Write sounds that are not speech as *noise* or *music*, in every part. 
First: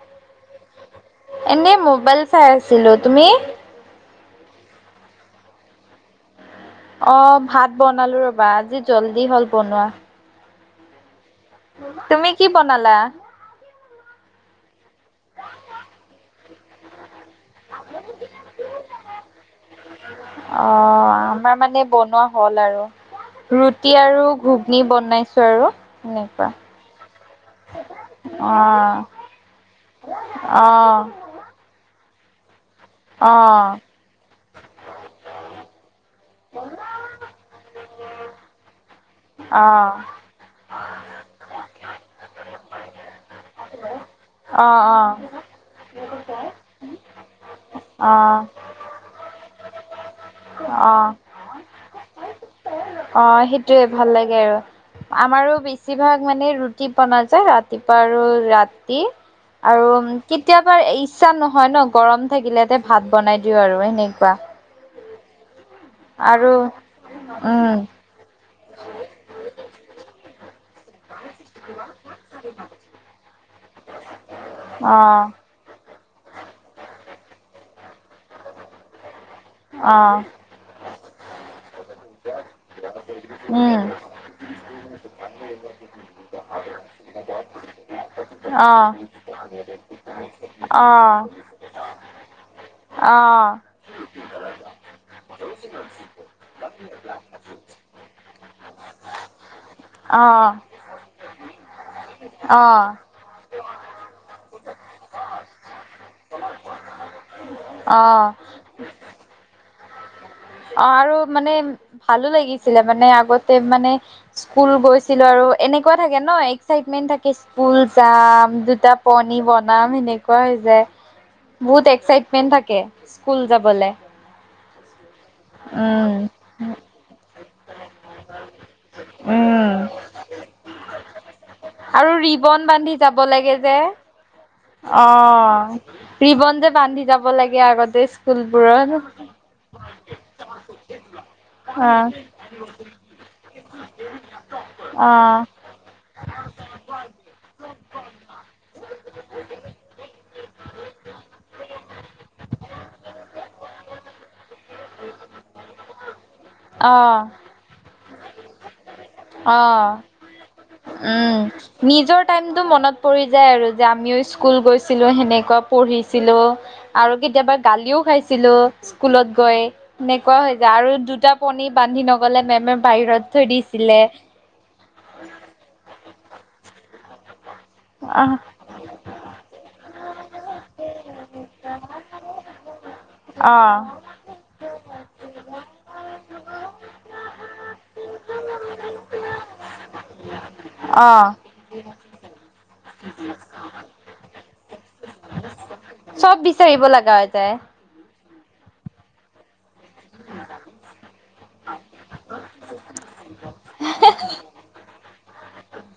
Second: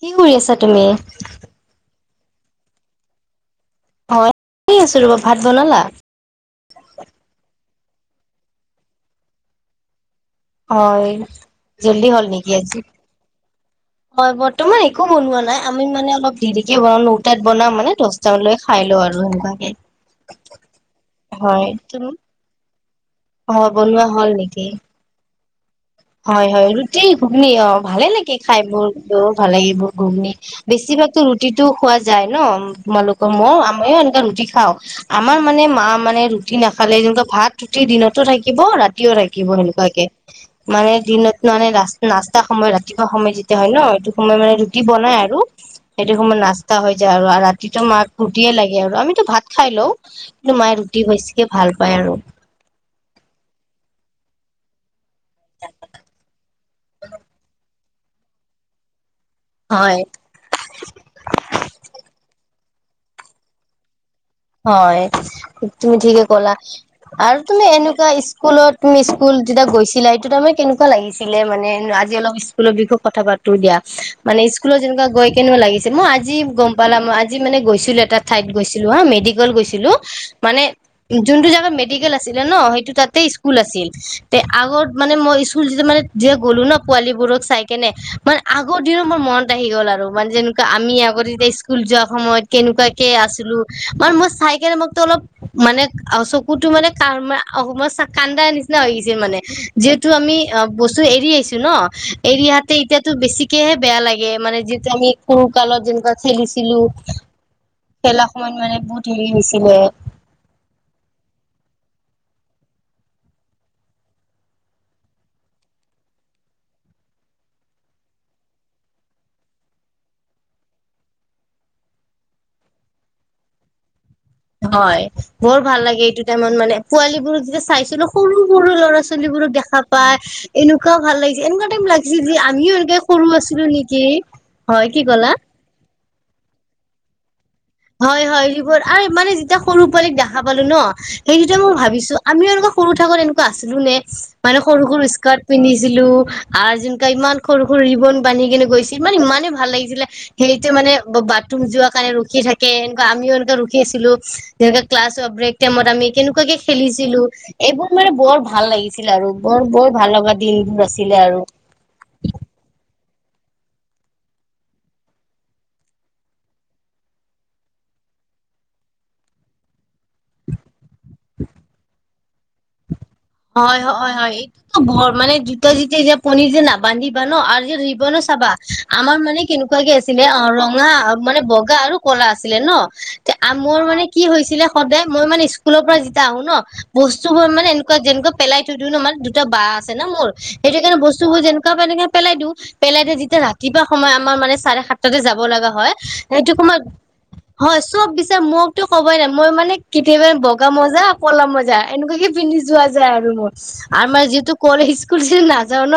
কি কৰি আছা তুমি? এনেই মোবাইল চাই আছিলো, তুমি অ 'এনেই আছিলো, ভাত বনালা? অ' ভাত বনালো ৰবা, আজি জল্দি হ'ল বনোৱা। হয় জল্দি হল তুমি কি নেকি আজি, বনালা? হয় ম তোমাৰ একো বনোৱা নাই আমি মানে অলপ দেৰিকে বনাও নটাত বনাাম মানে দশটালৈ খাই লওঁ আৰু তাকে। অ' আমাৰ মানে বনোৱা হ'ল আৰু। হয় ৰুটি বনোৱা আৰু হ'ল নেকি? ঘুগনী বনাইছো আৰু। হয় এনেকুৱা হয়, ৰুটি ঘুগনী অ ভালে লাগে অ। খাই মোৰ ভাল লাগে এইবোৰ ঘুগনী অ বেছি ৰুটিটো খোৱা যায় ন তোমালোকৰ অ মই আময়ও এনে ৰুটি খাও আমাৰ মানে মা মানে ৰুটি নাখালে যেনেকুৱা ভাত ৰুটি দিনতো থাকিব ৰাতিও থাকিব অ সেনেকুৱাকে। মানে দিনত মানে ৰা নাস্তা সময় ৰাতিপুৱা সময় যেতিয়া হয় ন, সেইটো সময় মানে অ ৰুটি বনাই আৰু। সেইটো সময়ত নাস্তা হৈ যায় আৰু ৰাতিটো মাক অ ৰুটিয়ে লাগে আৰু আমিতো ভাত খাই লও কিন্তু মায়ে অ ৰুটি অ। বেছিকে ভাল পায় আৰু। টোয়েই ভাল লাগে আৰু আমাৰো বেছিভাগ মানে ৰুটি বন যায় ৰা ৰাতিপুৱা আৰু ৰাতি। আৰু হয় কেতিয়াবা ইচ্ছা নহয় ন গৰম থাকিলে ভাত বনাই দিও আৰু সেনেকুৱা। হয়। তুমি ঠিকে আৰু ক'লা আৰু তুমি উম, এনেকুৱা স্কুলত তুমি স্কুল যেতিয়া গৈছিলা সেইটো তাৰ মানে কেনেকুৱা ছিলে মানে আজি অলপ স্কুলৰ বিষয়ত কথা পাতো দিয়া মানে স্কুলত যেনেকুৱা অ', গৈ কেনো লাগিছিল মই আজিৱ গম পালাম আজ *inaudible* আজি মানে গৈছিলোঁ, এটা ঠাইত গৈছিলোঁ হা মেডিকেল গৈছিলোঁ। অ', মানে যোনটো জাগাত মেডি মেডিকেল আছিলে ন, সেইটো তাতে স্কুল উম, আছিল তে আগত মানে মই স্কুল মই যেতিয়া গ'লো ন। ছোৱালী বোৰক চাই কেনে মানে আগৰ অ', দিনো মোৰ মনত আহি গ'ল আৰু মানে যেনেকুৱা আমি অ', আগতে যে স্কুল যোৱা সময়ত কেনেকুৱাকে অ', আছিলো। মান, মই চাইকেনে মোকটো অলপ মানে চকুটো মানে *unintelligible* কান্দা নিচিনা হৈ গৈছে মানে। যিহেতু আমি অ' বস্তু এৰি আহিছো ন, এৰি আহাতে অ', এতিয়াতো বেছি একয়হে বেয়া লাগে মানে যিহেটো আমি সৰু কালত যেনেকুৱা খেলিছিলো। খেলা অ'। সময়ত *unintelligible* অ আৰু মানে ভালো লাগিছিলে মানে আগতে মানে স্কুল গৈছিলো আৰু এনেকুৱা থাকে ন এক্সাইটমেন্ট থাকে স্কুল যাম দুটা পণী বনাম সেনেকুৱা যে বহুত এক্সাইটমেন্ট থাকে স্কুল যাবলে। হয়। বৰ ভাল লাগে উম এইটো টাইমত মানে। পোৱালীবোৰক যেতিয়া চাইছিলো সৰু সৰু ল'ৰা ছোৱালীবোৰক উম দেখা পায়। এনেকুৱাও ভাল লাগিছিল, এনেকুৱা টাইম আৰু লাগিছিল যে ৰিবন আমিও বান্ধি এনেকে যাব সৰু লাগে আছিলো যে নেকি? হয় কি অ, ক'লা ৰিবন যে বান্ধি যাব লাগে। আগতে হয় হয়, এইবোৰ স্কুলবোৰত আৰু মানে যেতিয়া সৰু পোৱালীক দেখা পালো ন, সেইটোৱে মই ভাবিছো অ আমিও এনেকুৱা সৰু থাকোতে এনেকুৱা আছিলো নে? মানে সৰু-সৰু স্কাৰ্ট পিন্ধিছিলো আৰু যেনকা ইমান সৰু-সৰু ৰিবন বান্ধি কিনে গৈছি, ইমান ইমানে ভাল লাগিছিলে। সেইটোৱে মানে বাথৰুম যোৱা কাৰণে ৰখি থাকে, এনেকুৱা আমিও এনেকুৱা ৰখি আছিলো। যেনেকা ক্লাছৰ ব্ৰেক টাইমত আমি কেনেকুৱাকে অ খেলিছিলো, এইবোৰ মানে বৰ ভাল লাগিছিল। ছিল আৰু অ বৰ বৰ অ ভাল লগা দিন আছিলে উম, আৰু। নিজৰ টাইমটো মনত পৰি যায় আৰু যে আমিও স্কুল গৈছিলো, সেনেকুৱা পঢ়িছিলো। আৰু কেতিয়াবা গালিও খাইছিলো স্কুলত গৈ এনেকুৱা হৈ যায়। আৰু, দুটা পণী বান্ধি নগ'লে মেমে বাহিৰত থৈ দিছি হয় হয় হয় হয়, এইটো মানে দুটা দুটা যেতিয়া পনিৰ যে নাবান্ধিবা ন আৰু, জৱনো আহ, চাবা আমাৰ মানে কেনেকুৱাকে আছিলে, অ ৰঙা মানে বগা আৰু কলা আছিলে ন। ন অ', মোৰ মানে কি হৈছিলে, সদায় মই মানে স্কুলৰ পৰা যেতিয়া আহো ন, বস্তুবোৰ মানে, যেনেকা পেলাই থৈ দিও ন মানে, দুটা বা আছে না মোৰ সেইটো কাৰণে অ', বস্তুবোৰ যেনেকুৱা তেনেকে পেলাই দিওঁ। পেলাই যেতিয়া ৰাতিপুৱা সময় আমাৰ মানে চাৰে সাত। তাতে যাব লগা হয়, চব সেইটো সময়ত বিচাৰিব লগা হৈ যায়। হয় চব মোকতো কবই নাই, মই মানে কেতিয়াবা বগা মজা কলা মজা এনেকুৱা যে পিন্ধিছো। ইস্কুল নাযাও ন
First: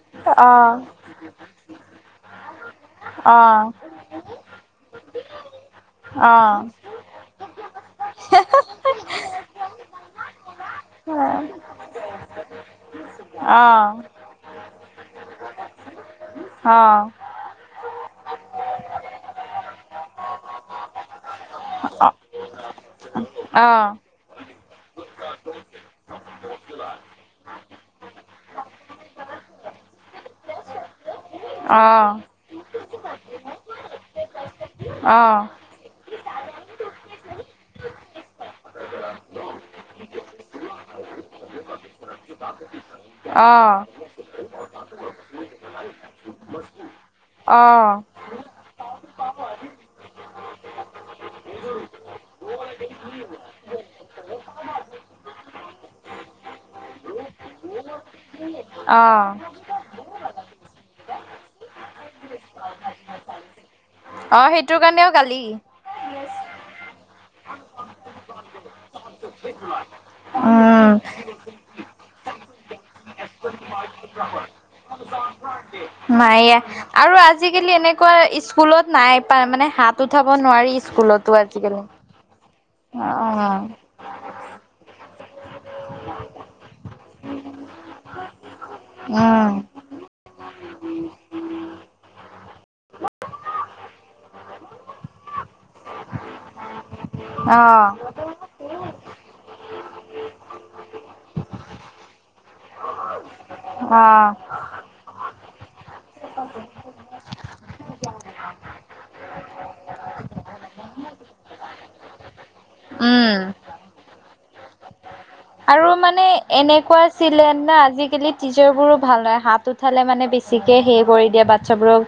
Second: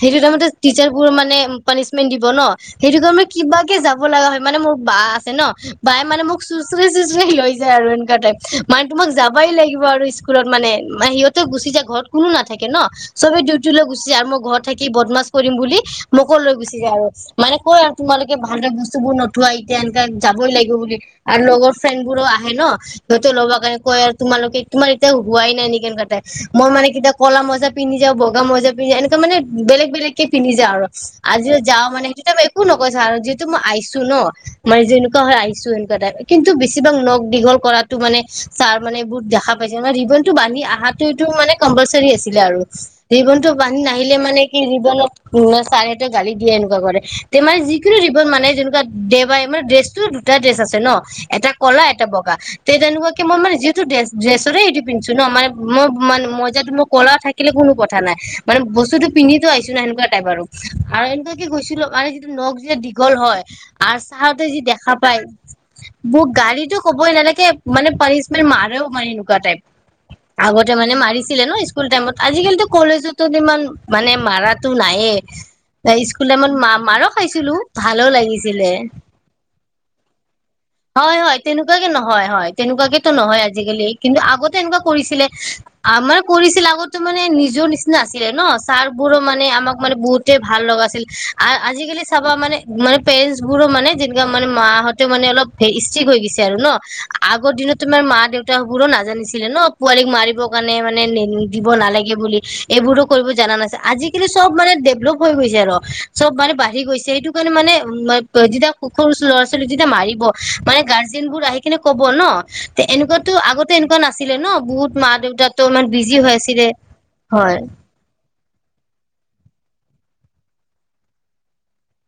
সেইটো অ', তাইমট টিচাৰবোৰ মানে পানিচমেন্ট দিব ন। সেইটো কাৰণে, মোৰ অ', অ', কিবাকে যাব লগা হয় মানে মোৰ বা আছে ন। বাায় মানে অ', মোক চোঁচৰাই চোঁচৰাই লৈ যায়। যায় আৰু এনেকুৱা টাইপ মানে তোমাক যাবাই লাগিব আৰু স্কুলত মানে। মান সিহতে গুচি যায়, ঘৰত কোনো নাথাকে ন চবে অ', অ', অ', অ', ডিউটি লৈ অ', গুচি যায় আৰু মই ঘৰত, ঘৰত থাকি বদমাছ কৰিম বুলি, মোক লৈ গুচি যায় আৰু মানে কৈ তোমালোকে ভালদৰে বস্তুবোৰ নোথোৱা, এতিয়া এনেকে যাবই লাগিব বুলি, আৰু লগৰ ফ্ৰেণ্ড বোৰো আহে ন সিহঁতে ল'ব কাৰণে কয় আৰু তোমালোকে তোমাৰ এতিয়া হোৱাই নাই নেকি, ক মই মানে কেতিয়া কলা মজা পিন্ধি যাওঁ বগা মজা পিন্ধ যাওঁ, এনেকুৱা মান বেলেগ বেলেগ কে পিন্ধি যাও আৰু। আজিও যাওঁ মানে তেতিয়াটো ত একো নকৈ ছাৰ আৰু যিহেতু মই আহিছো ন। মই যেনেকুৱা হৈ আহিছো এনেকোৱা টাইপ। কিন্তু বেছিভাগ নগ দীঘল কৰাতো মানে ছাৰ মানে বহুত দেখা পাইছে মানে ৰিবনটো বান্ধি আহাটো এটো মানে কম্পালচিৰি আছিলে আৰু ৰিবনটো বান্ধি নাহিলে মানে কি ৰিব কিয়নো নহ'লে চাৰ হতে গালি দিয়ে এনেকুৱা কৰে তে মানে অ', যিকোনো অ', ৰিবন মানে যেনেকুৱা দেওবাৰে মানে ড্ৰেছটো দুটা ড্ৰেছ আছে ন এটা কলা এটা বগা তে তেনেকুৱাকে মই মানে যিহেতু ড্ৰেছ ড্ৰেছৰে এইটো পিন্ধিছোঁ ন মানে মই মানে মই যেতো মোৰ ক'লা থাকিলে কোনো কথা নাই মানে বস্তুতো অ', পিন্ধি ত আহিছো না সেনেকুৱা টাইপ বাৰু আৰু এনে কি গৈছিলো মানে যিটো নখ যেতিয়া দীঘল হয় আৰ অ চাহাৰতে যি সেইটোৰ দেখা কাৰণেও পায় গালি বুক গালিতো ক'বই নালাগে মানে পানিচমেণ্ট মাৰেও মানে এনেকুৱা টাইপ আগতে উম মানে মাৰিছিলে ন স্কুল টাইমত আজিকালিতো কলেজততো ইমান মানে মাৰাতো নাইয়ে স্কুল টাইমত মায়ে ম মাৰো আৰু খাইছিলো আজিকালি ভালো এনেকুৱা লাগিছিলে স্কুলত নাই প মানে হাত উঠাব নোৱাৰি হয় স্কুলতো হয় আজিকালি অ তেনেকুৱাকে নহয় হয় তেনেকুৱাকেতো নহয় আজিকালি কিন্তু আগত তেনেকুৱা কৰিছিলে আ মানে কৰিছিলে আগতো মানে নিজৰ নিচিনা আছিলে ন চাৰবোৰো মানে উম আমাক মানে বহুত ভাল লগাছিল আৰু আজিকালি চাবা মানে মানে পেৰেন্ট বোৰো মানে যেনেকা মানে মা হতেও মানে অলপ ষ্ট্ৰিক হৈ গৈছে আৰু ন আগৰ অ দিনত তোমাৰ মা দেউতা বোৰো নাজানিছিলে ন পোৱালি মাৰিবৰ কাৰণে মানে দিব নালাগে বুলি এইবোৰো কৰিব জানা নাছিল অ আজিকালি চব মানে দেৱেলভ। অলপ হৈ গৈছে আৰু চব মানে বাঢ়ি গৈছে সেইটো কাৰণে মানে যেতিয়া সুখৰু ল'ৰা-ছোৱালী যেতিয়া মাৰি। মাৰিব মানে গাৰ্জেন্তবোৰ আহি কিনে ক'ব নহ এনেকুৱাটো উম আগতে এনেকুৱা নাছিলে নহ বহুত। মা-দেউতা। আৰু মানে এনেকুৱা আছিলে না আজিকালি। টিচাৰবোৰো ভাল হয় হাত উঠালে মানে বেছিকে হেই কৰি দিয়ে বাচ্ছাবোৰক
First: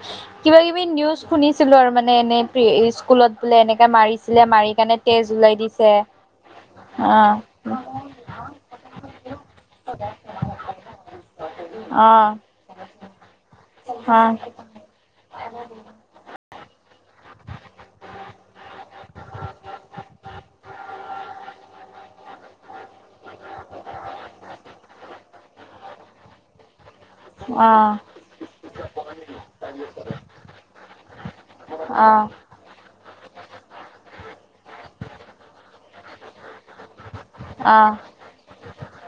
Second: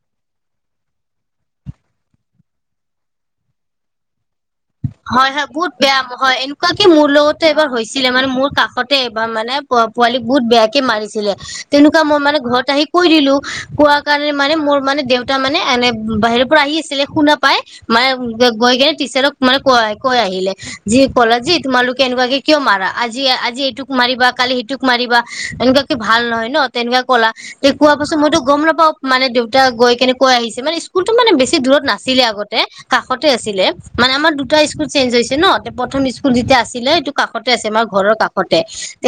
কিবা কিবি নিউজ। শুনিছিলো আৰু মানে এনেই স্কুলত বোলে এনেকে মাৰিছিলে মাৰি কাৰণে তেজ হয় হয় ওলাই বহুত দিছে বেয়া হয় এনেকুৱা কি মোৰ অ লগতো এবাৰ হৈছিলে মানে মোৰ কাষতে এবাৰ মানে পো পোৱালি বহুত বেয়াকে মাৰিছিলে তেনেকুৱা মই মানে ঘৰত আহি কৈ দিলো কোৱা কাৰণে মানে মোৰ মানে দেউ তা মানে এনে বাহিৰৰ পৰা আহি আছিলে শুনা পাই মাই গৈ কেনে টিচাৰক মানে কয় কৈ আহিলে যি কালা যি তোমালোকে এনেকুৱাকে কিয় মাৰা আজি আজি এইটোক মাৰিবা কালি সিটোক মাৰিবা এনেকুৱাকে ভাল নহয় নহ তেনেকুৱা। ক'লা তে অ অ কোৱা অ পাছত মইতো গম নাপাওঁ মানে দেউতা গৈ কেনে কৈ আহিছে মানে স্কুলতো মানে বেছি। দূৰত নাছিলে অ', আগতে কাষতে আছিলে। মানে আমাৰ দুটা স্কুল চেঞ্জ হৈছে নহ প্ৰথম স্কুল যেতিয়া আছিলে এইটো। কাষতে আছে মাৰ অ', ঘৰৰ কাষতে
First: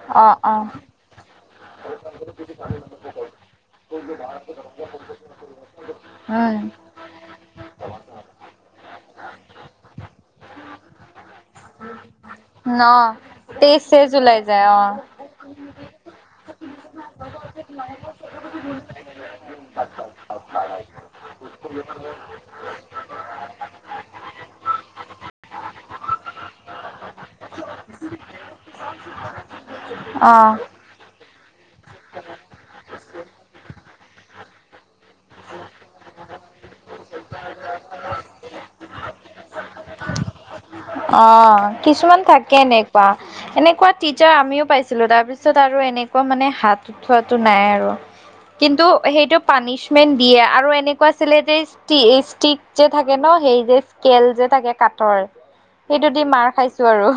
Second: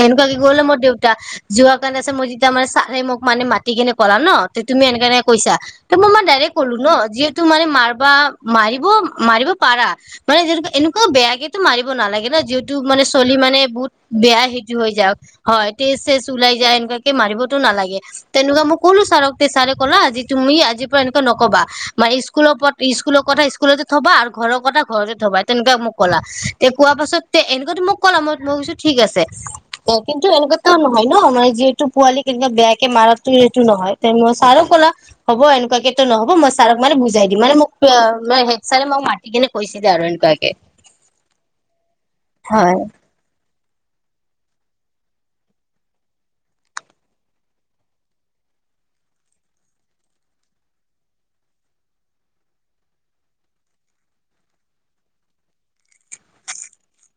এনেকুৱাকে অ', গ'লে অ', মোৰ দেউতা। যোৱা কাৰণে *unintelligible* মোক যেতিয়া মানে ছাৰে মোক মানে মাতি কিনে ক'লা নহ তে তুমি এনেক কাৰণে কৈছা। মই মানে ডাইৰেক্ট উম, ক'লো নহ যিহেতু মানে মাৰিবা মাৰিব মাৰিব। পাৰা মানে যিহেতুকে এনেকুৱা বেয়াকেতো মাৰিব নালাগে নহ। যিহেতু ন মানে চলি মানে তেইশ বহুত তেইশ ওলাই বেয়া সেইটো অ', হৈ যায় হয়। তেজ চজ ওলাই যায় এনেকুৱাকে মাৰিবতো নালাগে তেনেকুৱা মোক ক'লো ছাৰক তে ছাৰে ক'লা আজি তুমি আজি। আজিৰ পৰা এনেকে নকবা মানে স্কুলৰ স্কুলৰ কথা স্কুলৰ থবা আৰু। ঘৰৰ কথা ঘৰতে থবা তেনেকুৱা মোক ক'লা তে কোৱা পাছত তে এনেকুৱো মোক ক'লা মই মই কৈছোঁ ঠিক আছে। কিন্তু অ', এনেকুৱাতো নহ নহয় মানে। যিহেতু পোৱালিক এনেকে বেয়াকে মাৰাতো এইটো নহয় তেনেকুৱা ছাৰে ক'লা হব এনেকুৱাকেটো নহব মই। ছাৰক মানে বুজাই দি মানে মোক হেড ছাৰে মোক মাতি কিনে কৈছিলে আৰু এনেকুৱাকে। অ কিছুমান থাকে হয়। এনেকুৱা এনে। কোৱা টিচাৰ আমিওঁ পাইছিলো তাৰ পিছত আৰু এনেকুৱা মানে হাত উঠোৱাটো নাই আৰু। কিন্তু সেইটো পানিচমেন্ট দিয়ে আৰু এনেকুৱা আছিলে যে ষ্টিক যে থাকে নহ। সেই যে স্কেল যে থাকে কাঠৰ সেইটো দি মাৰ খাইছোঁ আৰু।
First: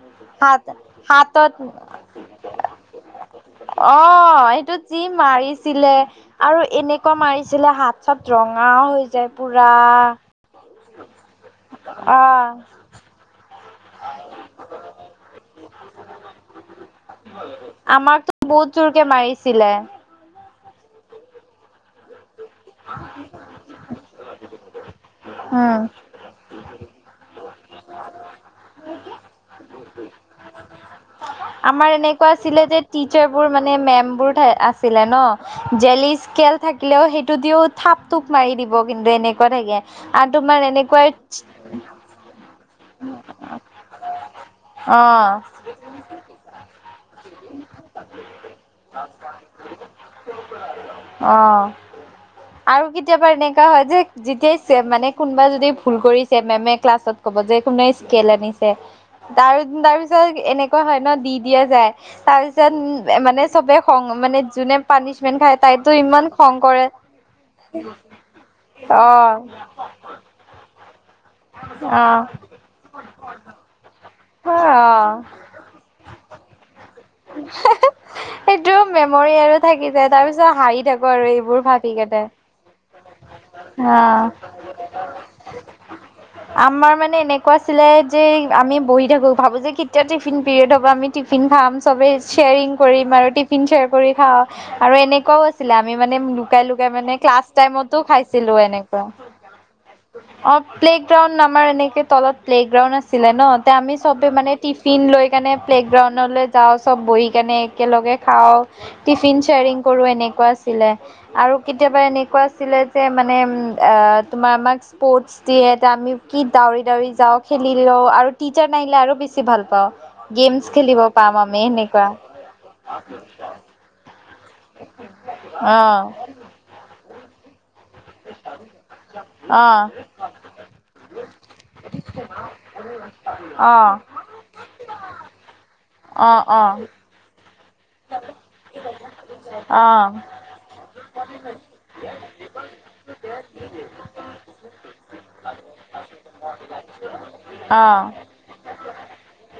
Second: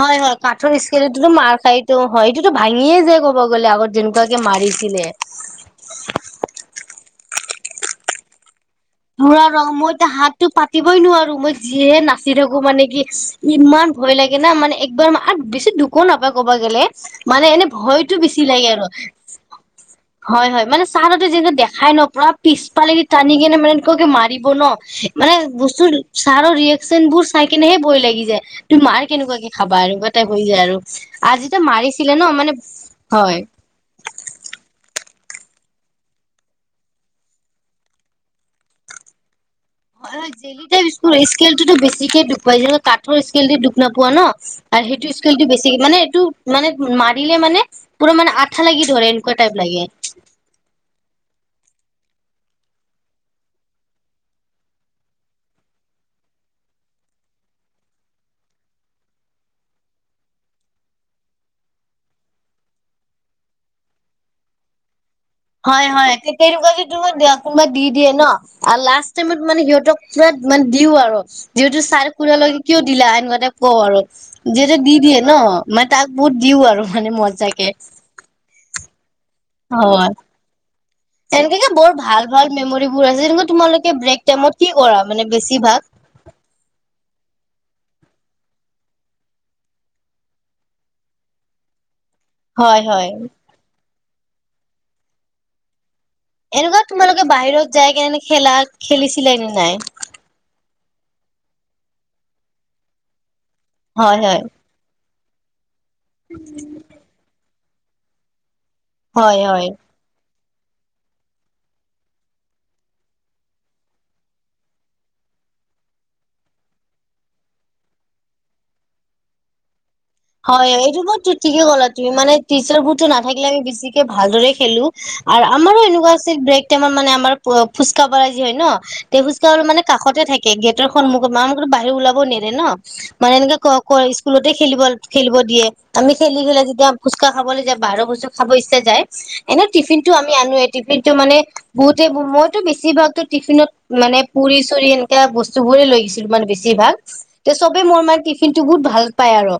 হয় হয় হাত কাঠৰ স্কেলদি মাৰ হাতত খাইটো হয় এইটো ভাঙিয়ে যায় ক'ব গ'লে আগত যেনেকুৱাকে মাৰ। সিটোত যি মাৰিছিলে আৰু এনেকুৱা মাৰিছিলে হাত চাত ৰং। ধৰা ৰং মইয়া হাতটো পাতিবই নোৱাৰো মই যিহে নাচি অ', থাকো মানে কি ইমান। ভয় লাগে না মানে একবাৰ বেছি দুখো নাপায় ক'ব গ'লে মানে এনে ভয়টো বেছি লাগে আৰু। পাইছিলে। হয়, হয়, মানে ছাৰহঁতে যেতিয়া দেখাই নহ পুৰা পিছ ফালেদি টানি কিনে মানে। *unintelligible* মাৰিব নহ মানে উম, বস্তু ছাৰো। চেন বোৰ চাই কিনেহে ভয় লাগি যায় তোমাৰ মাৰ কেনেকুৱাকে খাবা আৰু কিবা টাইপ হৈ যায় আৰু। আজি যে আমাৰ মাৰিছিলে ন এনেকুৱা মানে আছিলে যে টিচাৰ হয় বোৰ মানে মেম বোৰ আছিলে নহ। জেলি স্কেল থাকিলেও সেইটো দিও থাপ টোপ মাৰি দিব কিন্তু এনে। হয়, জেলি স্কেলটোতো বেছিকে দুখ পাই যে কাঠৰ স্কেল দুখ নাপোৱা নহ। আৰু সেইটো অ', স্কেলটো বেছি মানে এইটো মানে মাৰিলে মানে পুৰা মানে আঠা লাগি ধৰে এনেকুৱা। টাইপ লাগে। অ। *inaudible* আৰু কেতিয়াবা এনেকুৱা হয়, যে যেতিয়াই মানে কোনোবা যদি ভুল কৰিছে মেমে ক্লাছত কব যে। যে কোনে স্কেল আনিছে। তাৰ তাৰ পিছত এনেকুৱা হয় নহ দি দিয়া যায় তাৰপিছত মানে চবে খং। মানে যোনে পানিছ। হয়, হয় তেনেকুৱাকে টো কোনোবা দি দিয়ে নহ লাষ্ট অ টাইমত মানে সিহঁতক। দিও আৰু যিহেতু অ ছাৰ কুৰালৈকে কিয় দিলা এনেকুৱা টাইপ কওঁ আৰু। অ যিহেতু দি দিয়ে নহ মানে তাক বহুত দিওঁ আৰু মানে। মজাকে সেইটো মেমৰি আৰু থাকি যায় তাৰপিছত হাঁহি থা। এনেকাকে বৰ ভাল ভাল মেমৰিবোৰ আছে। কেনেকুৱা তোমালোকে ব্ৰেক অ টাইমত কি কৰা মানে বেছিভাগ। আমাৰ মানে এনেকুৱা আছিলে। যে আমি বহি থাকোঁ, ভাবোঁ যে কেতিয়া টিফিন পিৰিয়ড হব আমি টিফিন খাম চবে শ্বেয়াৰিং হয় কৰিম, হয় আৰু টিফিন শ্বেয়াৰ কৰি খাওঁ, আৰু এনেকুৱাও আছিলে আমি মানে, এনেকুৱা লুকাই-লুকাই মানে তোমালোকে ক্লাছ বাহিৰত যাই টাইমটো কেনে খাইছিলো খেলা এনেকুৱা খেলিছিলা নে নাই অ'। প্লেগ্ৰাউণ্ড আমাৰ এনেকে তলত প্লেগ্ৰাউণ্ড আছিলে নহ, তে আমি হয় চবে হয় মানে টিফিন লৈ কাৰণে প্লেগ্ৰাউণ্ডলে যাওঁ, চব বহি কেনে একেলগে খাওঁ টিফিন হয় হয় শ্বেয়াৰিং কৰো এনেকুৱা আৰু কেতিয়াবা এনেকুৱা আছিলে যে, মানে তোমাৰ আমাক স্পৰ্ষ্ট দি আমি কি দাউৰি দাউৰি যাওঁ, খেলি লওঁ। আৰু টিচাৰ নাহিলে, আৰু বেছি ভাল পাওঁ। গেমছ খেলিব ত' পাম আমি ঠিকে ক'লা সেনেকুৱা তুমি, মানে টিচাৰ বোৰতো নাথাকিলে আমি বেছিকে ভালদৰে খ আম অ খুজকাপাৰাজি হয় নহ, তে খুজকা অ মানে কাষতে থাকে। গেটৰ সন্মুখত মা-মা বাহিৰত ওলাব নেৰে নহ মানে, এনেকে অ ক-ক স্কুলতে খেলিব খেলিব দিয়ে, আমি অ খেলি ফেলে তিয়া ফুচকা খাবলে যাওঁ। বাহিৰৰ বস্তু খাব ইচ্ছা যায়, এনে অ অ টিফিন টো আমি আনো এ, টিফিনটো মানে বহুতে *unintelligible* বেছিভাগতো টিফিনত মানে, পুৰি-চুৰি এ তেতিয়া বস্তু বোৰে লৈ *unintelligible* মানে বেছি ভাগ, তে চবে অ মোৰ মানে টিফিনটো বহুত ভাল পায় আৰু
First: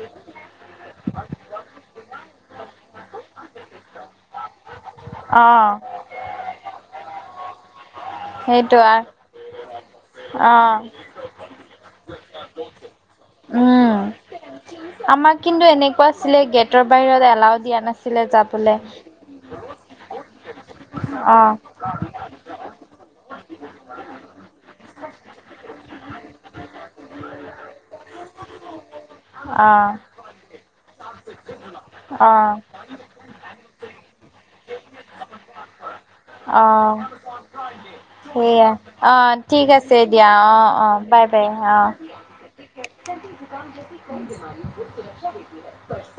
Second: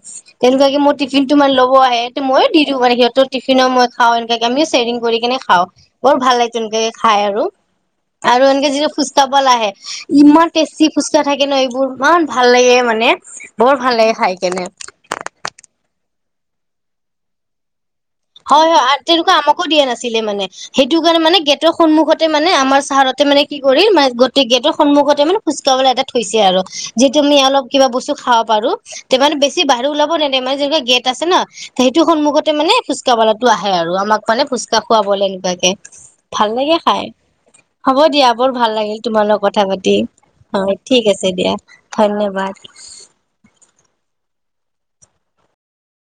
তেনেকুৱাকে মোৰ টিফিনটো মানে, ল'ব আহে। মইও দি দিও মানে সিহঁতৰ টিফিনও মই খাওঁ, এনেকে আমি চেয়াৰিং কৰি কেনে অ খাওঁ, বৰ ভাল লাগে তেনকে খাই আৰু আৰু এনেকে সেইটো যিটো আ *unintelligible* আহে, ইমান অ টেষ্টি ফুচকা থাকে নহ এইবোৰ ইমান ভাল লাগে মানে, বৰ ভাল উম, লাগে, খাই কেনে। আমাক কিন্তু এনেকুৱা আছিলে, গেটৰ বাহিৰত এলাও দিয়া নাছিল। হয়, হয়, আৰু তেনেকুৱা আমাকো দিয়া নাছিলে মানে। সেইটো কাৰণে মানে, অ', গেটৰ সন্মুখতে মানে আমাৰ পাহাৰতে মানে কি কৰিম, গতিকে এইটো সন্মুখতে মানে *unintelligible* এটা থৈছে আৰু যি তুমি অলপ কিবা বস্তু খাব পাৰোঁ *unintelligible* বেছি বাহিৰ অ', ওলাব নেদে, মানে যেনেকুৱা গেট আছে নহ সেইটো সন্মখতে অ', মানে *unintelligible* আহে আৰু আমাক মানে ফুচকা খুৱাবলে এনেকুৱাকে, ভাল লাগে অ', খাই। হ'ব দিয়া, বৰ সেইয়া ভাল লাগিল তোমাল অ', লগত কথা ঠিক পাতি। আছে দিয়া অ', হয়, অ', ঠিক বাই আছে বাই দিয়া অ'। ধন্যবাদ। *inaudible*